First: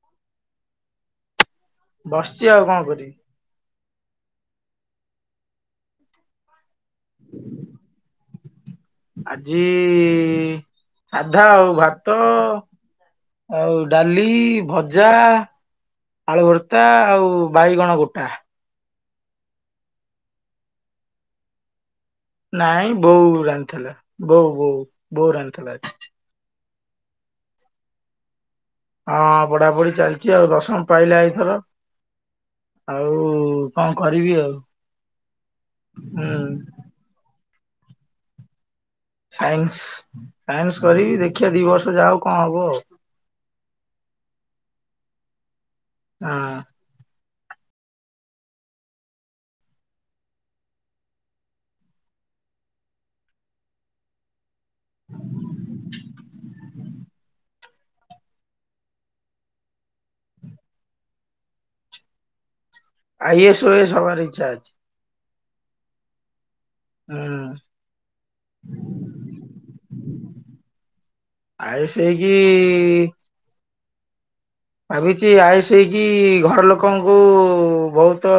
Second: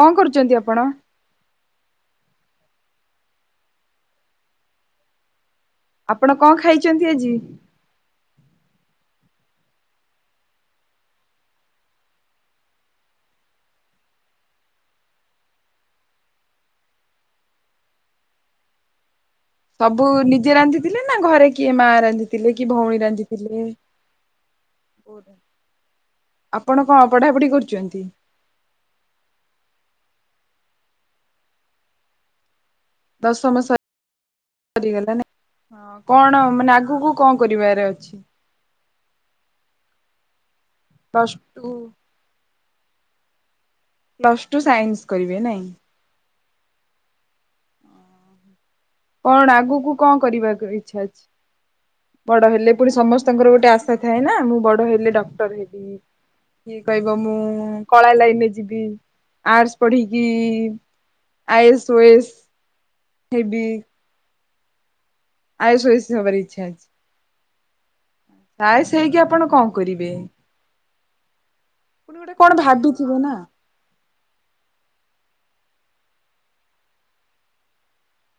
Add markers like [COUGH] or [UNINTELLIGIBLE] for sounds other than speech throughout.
କଣ କରୁଛନ୍ତି ଆପଣ? ବସିଛି ଆଉ କଣ କରିବି। ଆପଣ କଣ ଖାଇଚନ୍ତି ଆଜି? ଆଜି ସାଧା ଆଉ ଭାତ ଆଉ ଡାଲି, ଭଜା ଆଳୁ ଭର୍ତ୍ତା ଆଉ ବାଇଗଣ ଗୋଟା। ସବୁ ନିଜେ ରାନ୍ଧିଥିଲେ ନା ଘରେ କିଏ ମା ରାନ୍ଧି ନାଇଁ ବୋଉ ରାନ୍ଧିଥିଲା ବୋଉ ବୋଉ ବୋଉ ରାନ୍ଧିଥିଲା। ଆପଣ କଣ ପଢାପଢି କରୁଛନ୍ତି? ହଁ ପଢାପଢି ଚାଲିଛି ଆଉ ଦଶମ ପାଇଲା ଏଇଥର। ଆଉ ଦଶମ କଣ କରିବି ଆଉ ସରି ଗଲାଁ ହୁଁ କଣ ମାନେ ଆଗକୁ କଣ କରିବାର ଅଛି? ସାଇନ୍ସ ସାଇନ୍ସ କରିବି ପ୍ଲସ ଦି ଟୁ ବର୍ଷ ଯାଉ କଣ ହବ। ପ୍ଲସ ଟୁ ସାଇନ୍ସ କରିବେ ନାଇଁ। ହଁ। କଣ ଆଗକୁ କଣ କରିବାକୁ ଇଚ୍ଛା ଅଛି। ବଡ ହେଲେ ପୁଣି ସମସ୍ତଙ୍କର ଗୋଟେ ଆଶା ଥାଏ ନା ମୁଁ ବଡ଼ କହିଲେ ଡକ୍ଟର ହେବି କିଏ କହିବ ମୁଁ କଳା ଲାଇନରେ ଯିବି ଆର୍ଟସ ପଢିକି ଆ ଇ ସ୍, O A S. I S, O A S ସବାର ଇଛା ଅଛି? ଆ ଇଏ ସ୍ ଓଏସ ହବାର ଇଚ୍ଛା ଅଛି ହୁଁ ଆଇଏସ୍‌ ହେଇକି ଆପଣ କଣ କରିବେ? ଆଇଏସ ପୁଣି ହେଇ ଗୋଟେ କଣ କିି। ଭାବିଥିବେ ନା ଭାବିଛି ଆଇଏସ୍‌ ହେଇକି ଘର ଲୋକଙ୍କୁ ବହୁତ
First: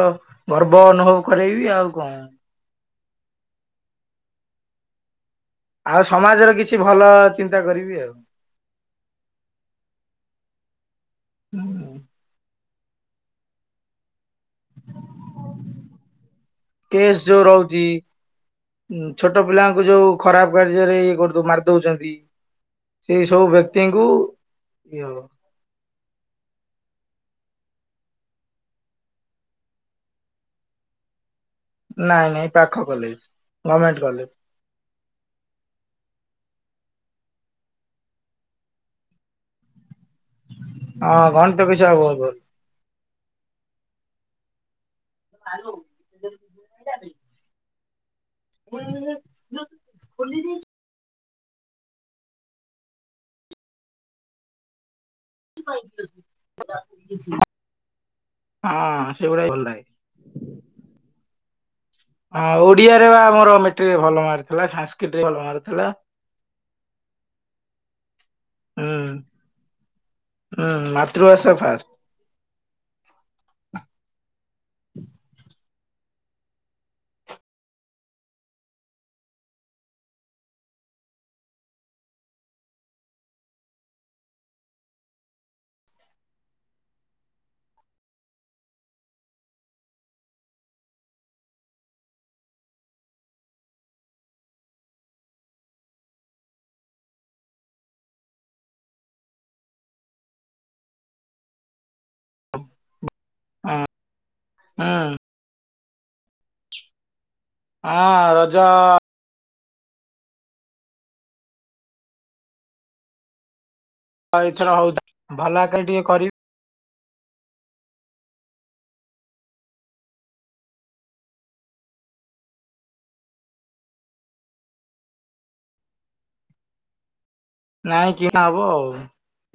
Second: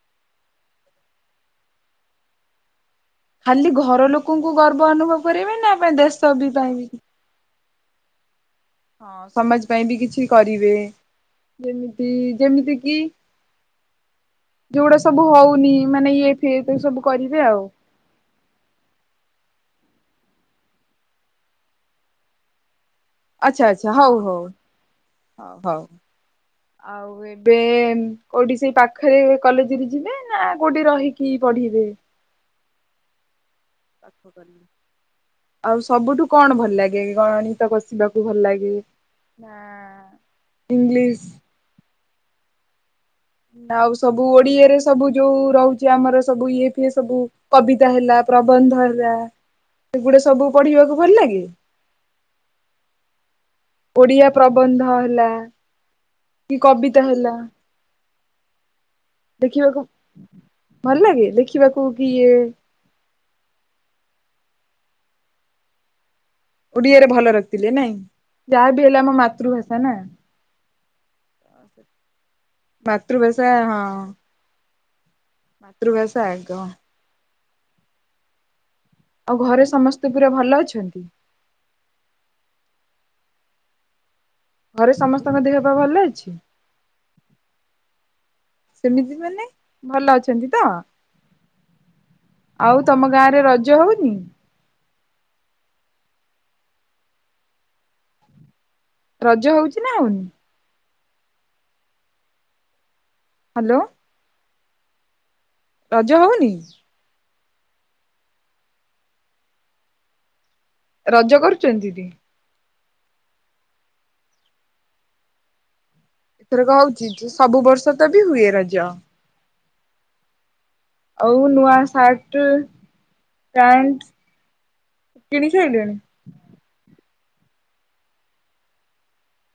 ଗର୍ବ ଅନୁଭବ କରେଇବି ଆଉ କଣ? ଖାଲି ଘର ଲୋକଙ୍କୁ ଗର୍ବ ଅନୁଭବ କର? କରେଇବେନା ଆଉ ସମାଜର କିଛି ଭଲ ଚିନ୍ତା କରିବି ଆଉ। ହଁ ସମାଜ ପାଇଁ ବି କିଛି କରିବେ ଯେମିତି ଯେମିତି କିି ଯୋଉଗୁଡା ସବୁ ହଉନି ମାନେ ଇଏ ଫିଏ ସେଇ ସବୁ କରିବେ ଆଉ। ଉ ଛୋଟ ପିଲାଙ୍କୁ ଯୋଉ ଖରାପ କାର୍ଯ୍ୟରେ ଇଏ କରୁୁ ମାରିଦଉଛନ୍ତି। ସେଇ ସବୁ ଆଚ୍ଛା ଆଚ୍ଛା ବ୍ୟକ୍ତିଙ୍କୁ ହଉ ହଉ ଇଏ ହଉ ହଉ ଆଉ ଏ ଏବେ କୋଉଠି ସେଇ ପାଖରେ କଲେଜରେ ଯିବେ ନା କୋଉଠି ରହିକି ପଢିବେ? ନାଇଁ ନାଇଁ ପାଖ କଲେଜ। ଗଭର୍ଣମେଣ୍ଟ କଲେଜ [INAUDIBLE] ଆଉ ସବୁଠୁ କଣ ଭଲ ଲାଗେ, ଗଣିତ କଷିବାକୁ ଭଲ ଲାଗେ? ନା। ଇଂଲିଶ ହଁ ଗଣିତ କଷିବା ବହୁତ୍ ବହୁତ୍ ଆଉ ସବୁ ଓଡିଆରେ ସବୁ ଯୋଉ ରହୁଚି ଆମର ସବୁ ଇଏ ଫିଏ ସବୁ କବିତା ହେଲା ପ୍ରବନ୍ଧ ହେଲା ସେଗୁଡ଼ାସବୁ ପଢିବାକୁ ଭଲଲାଗେ? ଓଡିଆ ପ୍ରବନ୍ଧ ହେଲା, କି କବିତା ହେଲା ଆଁ। ଦେଖିବାକୁ ଭଲ ଲାଗେ? ଦେଖିବାକୁ କି ଇଏ ହଁ ଓଡିଆରେ ବା ଆମର ମେଟ୍ରିକ୍ ଭଲ ମାର୍କ ଥିଲା। ସାଂସ୍କ୍ରିଟ୍ ରେ ଭଲ ମାର୍କଥିଲା। ଓଡିଆରେ ଭଲ ରଖିଥିଲେ ନାଇଁ ଯାହାବିି ହେଲେ ହୁଁ। ଆମ ମାତୃଭାଷା ନା। ହୁଁ ମାତୃଭାଷା ଫାଷ୍ଟ। ମାତୃଭାଷା ହଁ। [INAUDIBLE] ମାତୃଭାଷା ଆଗ। ଆଉ ଘରେ ସମସ୍ତେ ପୁରା ଭଲ ଅଛନ୍ତି? ଘରେ ସମସ୍ତଙ୍କ ଦେହପାଅ ଭଲ ଅଛି? ସେମିତି ମାନେ ଭଲ ଅଛନ୍ତି ତ? ଆଉତମ ଗାଁରେ ରଜ ହଉନି? ରଜ ହଉଚି ନା ହଉନି? ହ୍ୟାଲୋ ହଁ, ହଁ। ରଜ ହଉନି? ହଁ ରଜ ରଜ କରୁଚନ୍ତି ଟି? ହଁ ଏଇଥର ହଉଚି ଭଲଆକାର ଟିକେ କରିବି। ଏଥରକ ହଉଚି ଯେ ସବୁବର୍ଷ ତ ବି ହୁଏ ରଜ। ଆଉନୂଆ ସାଟ୍ ପ୍ୟାଣ୍ଟ କିଣି ସାରିଲେଣି? ନାଇଁ କିଣାହବ ଆଉ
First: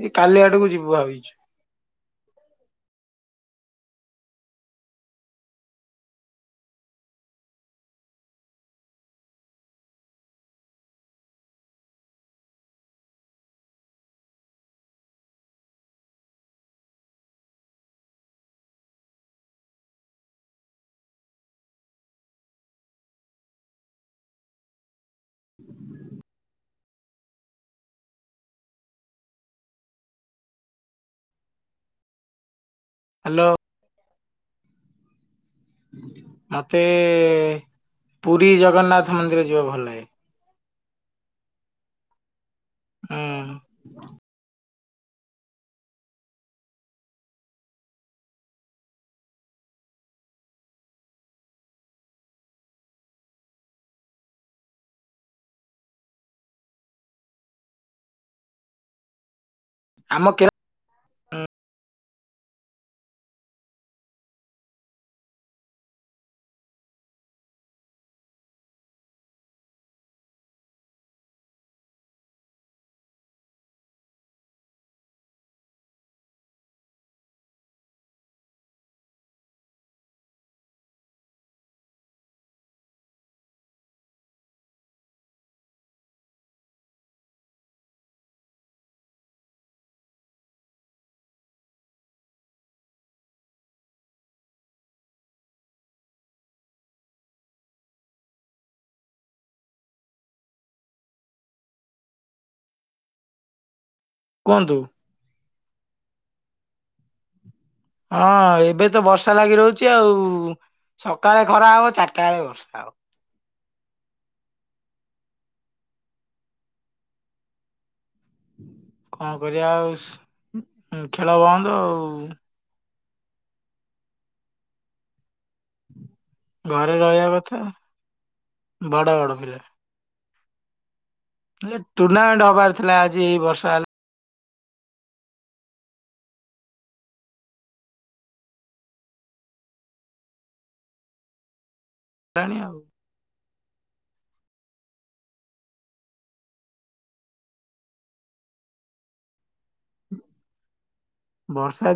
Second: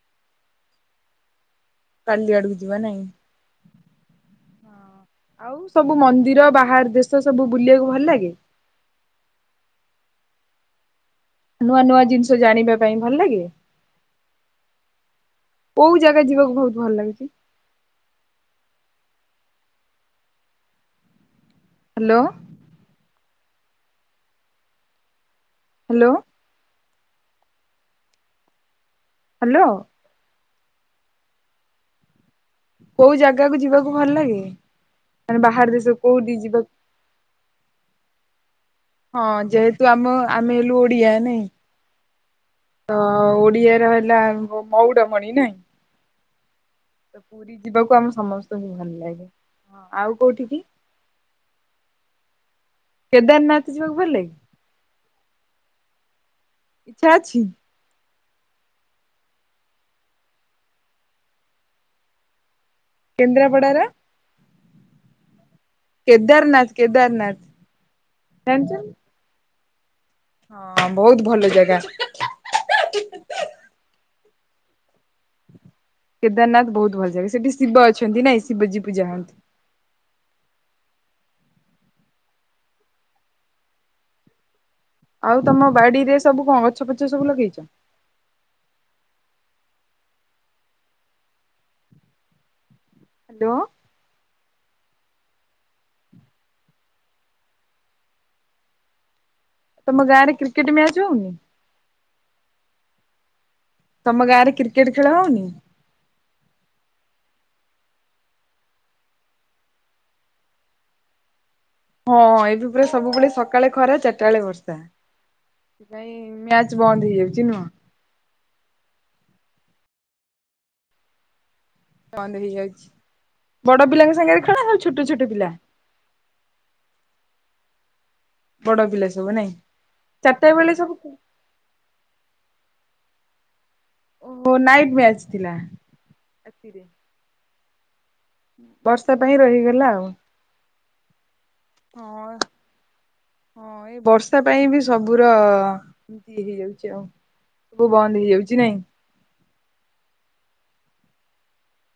ଏ କାଲି ଆଡ଼କୁ ଯିବୁ ଭାବିଛୁ? କାଲି ଆଡ଼କୁ ଯିବ ନାଇଁ? ହଁ। ଆଉସବୁ ମନ୍ଦିର ବାହାର ଦେଶ ସବୁ ବୁଲିବାକୁ ଭଲ ଲାଗେ? ନୂଆ ନୂଆ ଜିନିଷ ଜାଣିବା ପାଇଁ ଭଲଲାଗେ? କୋଉଜାଗା ଯିବାକୁ ବହୁତ୍ ଭଲ ଲାଗୁଚି? ହ୍ୟାଲୋ। ହ୍ୟାଲୋ। ହ୍ୟାଲୋ। କୋଉ ହ୍ୟାଲୋ ଜାଗାକୁ ଯିବାକୁ ଭଲ ଲାଗେ ମାନେ ବାହାର ଦେଶ କୋଉଠି ଯିବାକୁ? ଏ ପୁରୀ ଜଗନ୍ନାଥ ହଁ ମନ୍ଦିର ଯିବା ଭଲ ଯେହେତୁ ଲାଗେ ଆମ ଆମେହେଲୁ ଓଡିଆ ନାଇ, ତ ହୁଁ ଓଡିଆରେ ହେଲା ମଉଡ଼ମଣି ନାଇଁ। ତ ପୁରୀ ଯିବାକୁ ଆମ ସମସ୍ତଙ୍କୁ ଭଲ ଲାଗେ ହଁ, ଆଉ କୋଉଠି କି? କେଦାରନାଥ ଯିବାକୁ ଭଲଲାଗେ? ଇଚ୍ଛା ଅଛି? ଆମ କେ କେନ୍ଦ୍ରାପଡ଼ାର କେଦାରନାଥ, କେଦାରନାଥ ଜାଣିଚନ୍ତି? ହଁ ବହୁତ୍ ଭଲଜାଗା। କେଦାରନାଥ ବହୁତ୍ ଭଲ ଯାଗା। ସେଠି ଶିବ ଅଛନ୍ତି ନାଇଁ, ଶିବଜୀ ପୂଜା ହୁଅନ୍ତି। ଆଉ ତମ ବାଡ଼ିରେ ସବୁକଣ ଗଛ ପଛ ସବୁ ଲଗେଇଚ? ହ୍ୟାଲୋ। ତମ ଗାଁରେ କ୍ରିକେଟ୍ ମ୍ୟାଚ୍ ହଉନି? ତମ ଗାଁରେ କୁହନ୍ତୁ କ୍ରିକେଟ୍ ଖେଳ ହଉନି? ହଁ ଏବେତ ବର୍ଷା ଲାଗି ରହୁଚି ଆଉ ସକାଳେ ଖରା ହବ ହଁ ଚାରିଟା ବେଳେ ଏବେ ବର୍ଷା ପୁରା ହବ ସବୁବେଳେ ସକ୍ ସକାଳେ ଖରା ଚାରିଟା ବେଳେ ବର୍ଷା ସେଥିପାଇଁ ମ୍ୟାଚ ବନ୍ଦ ହେଇଯାଉଛି ନୁହଁ? କଣ କରିବା ଆଉ ସ୍ ଖେଳ ବନ୍ଦ ଆଉ। ବନ୍ଦ ହେଇଯାଉଛି ବଡ଼ ପିଲାଙ୍କ ସାଙ୍ଗରେ ଖେଳ ନା ଛୋଟ ଛୋଟ ପିଲା? ଘରେ ରହିବା କଥା ବଡ଼ ବଡ ପିଲା ବଡ ସବୁ ନାଇଁ ଚାରିଟା ବେଳେ ସବୁ [UNINTELLIGIBLE] ଟୁର୍ଣ୍ଣାମେଣ୍ଟ ହବାର ଥିଲା ଆଜି ଏଇ ବର୍ଷା ହେଲା ଓହୋ ନାଇଟ ମ୍ୟାଚ୍ ଥିଲା ରାତିରେ ବର୍ଷା ପାଇଁ ରହିଗଲା ଆଉ। ହଁ ଜାଣି ଆଉ ହଁ ଏଇ ବର୍ଷା ପାଇଁ ବି ସବୁର ଏମତି ହେଇଯାଉଛି ଆଉ ସବୁ ବନ୍ଦ ହେଇଯାଉଛି ନାଇଁ? ବର୍ଷା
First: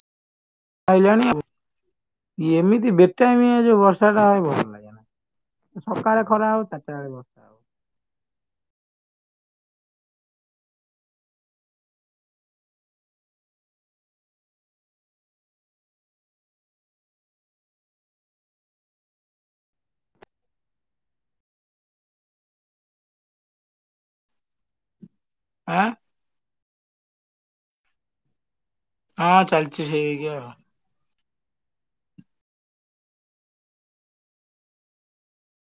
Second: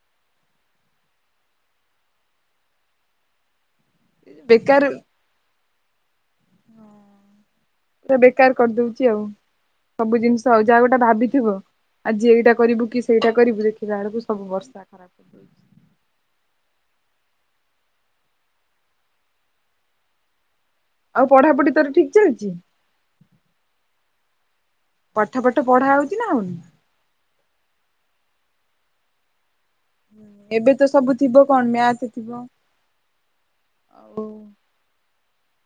[UNINTELLIGIBLE] ଏମିତି ବେଟାଇମିଆ ଯୋଉ ବର୍ଷା [UNINTELLIGIBLE] ଭଲ ବେକାର ଲାଗେ ପୁରା ନା ସକାଳେ ଖରା ହବ ଚାରିଟା ବେଳେ ବର୍ଷା ହଉ। ସେ ବେକାର କରିଦଉଛି ଆଉ ସବୁ ଜିନିଷ ଆଉ ଯାହା ଗୋଟେ ଭାବିଥିବ ଆଜି ଏଇଟା କରିବୁ କି ସେଇଟା କରିବୁ ଦେଖିଲା ବେଳକୁ ସବୁ ବର୍ଷା ଖରାପ କରି ଦେଉଛି। ଆଉ ପଢ଼ାପଢ଼ି ତୋର ଠିକ୍ ଚାଲିଛି? ପାଠ ଫାଠ ଆଁ ପଢା ହଉଛି ନା ହଉନି? ହଁ ଚାଲିଛି ସେଇ ଇଏ ଆଉ। ଏବେ ତ ସବୁ ଥିବ କଣ ମ୍ୟାଥ୍ ଥିବ ଆଉ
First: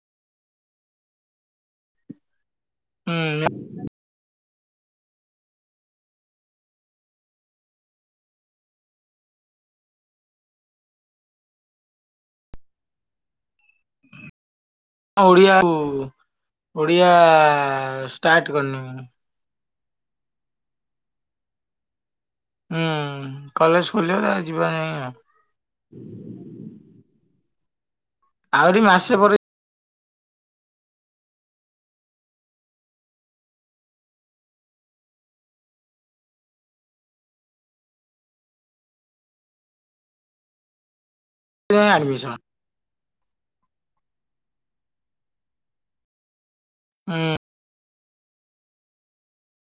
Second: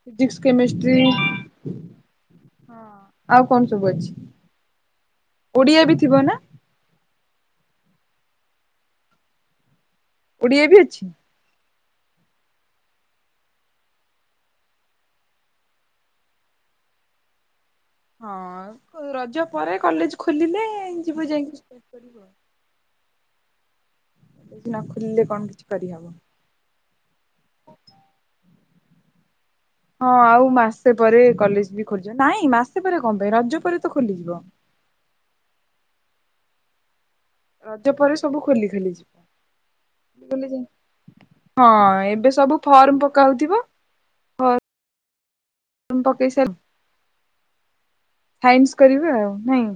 ଫିଜିକ୍ସ କେମେଷ୍ଟ୍ରି ହଁ ଆଉ ହୁଁ କଣ ସବୁ ଅଛି ଓଡ଼ିଆ ବି ଥିବ ନା? ଓଡ଼ିଆ ବି ଅଛି? ହଁ ଓଡ଼ିଆ କୁ ଓଡ଼ିଆ ଷ୍ଟାର୍ଟ କରନୁ। ହଁ ରଜ ପରେ କଲେଜ ଖୋଲିଲେ ଯିବୁ ଯାଇକିରି [UNINTELLIGIBLE] ହୁଁ କଲେଜ ଖୋଲିବ ତା ଏ ଯିବା ଯାଇ ଆଉ ନଖୋଲିଲେ କଣ କିଛି କରିହବ? ଆହୁରି ମାସେ ପରେ ହଁ ଆଉ ମାସେ ପରେ କଲେଜ୍ ବି ଖୋଲିଯିବ ନାଇଁ ମାସେ ପରେ କଣ ପାଇଁ ରଜ ପରେ ତ ଖୋଲିଯିବ। ରଜ ପରେ ସବୁ ଖୋଲି ଖଲି ଯିବ [UNINTELLIGIBLE] ହଁ ଏବେ ଆଡମିସନ। ସବୁ ଫର୍ମ ପକାଉଥିବ ଫର୍ମ ଫର୍ମ ପକେଇ ସାରି ହୁଁ। ସାଇନ୍ସ କରିବେ ଆଉ ନାଇଁ?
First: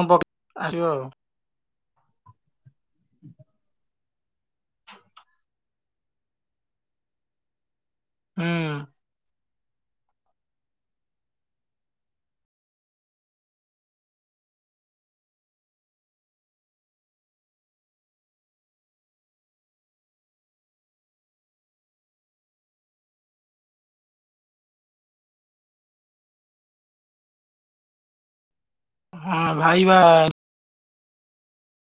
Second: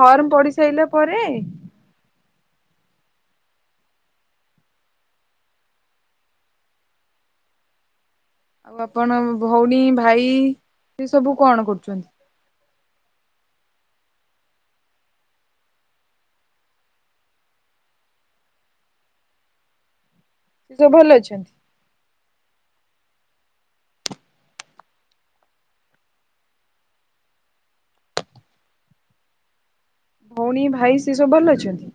ଫର୍ମ ପକେଇ ଆସିବ ପଡ଼ିସାରିଲା ପରେ ହ ହୁଁ। ଆଉ ଆପଣ ଭଉଣୀ ଭାଇ ସେ ସବୁ କଣ କରୁଛନ୍ତି? ସିଏ ସବୁ ଭଲ ଅଛନ୍ତି? ହଁ ଭାଇ ବା ଭଉଣୀ ଭାଇ ସିଏ ସବୁ ଭଲ ଅଛନ୍ତି?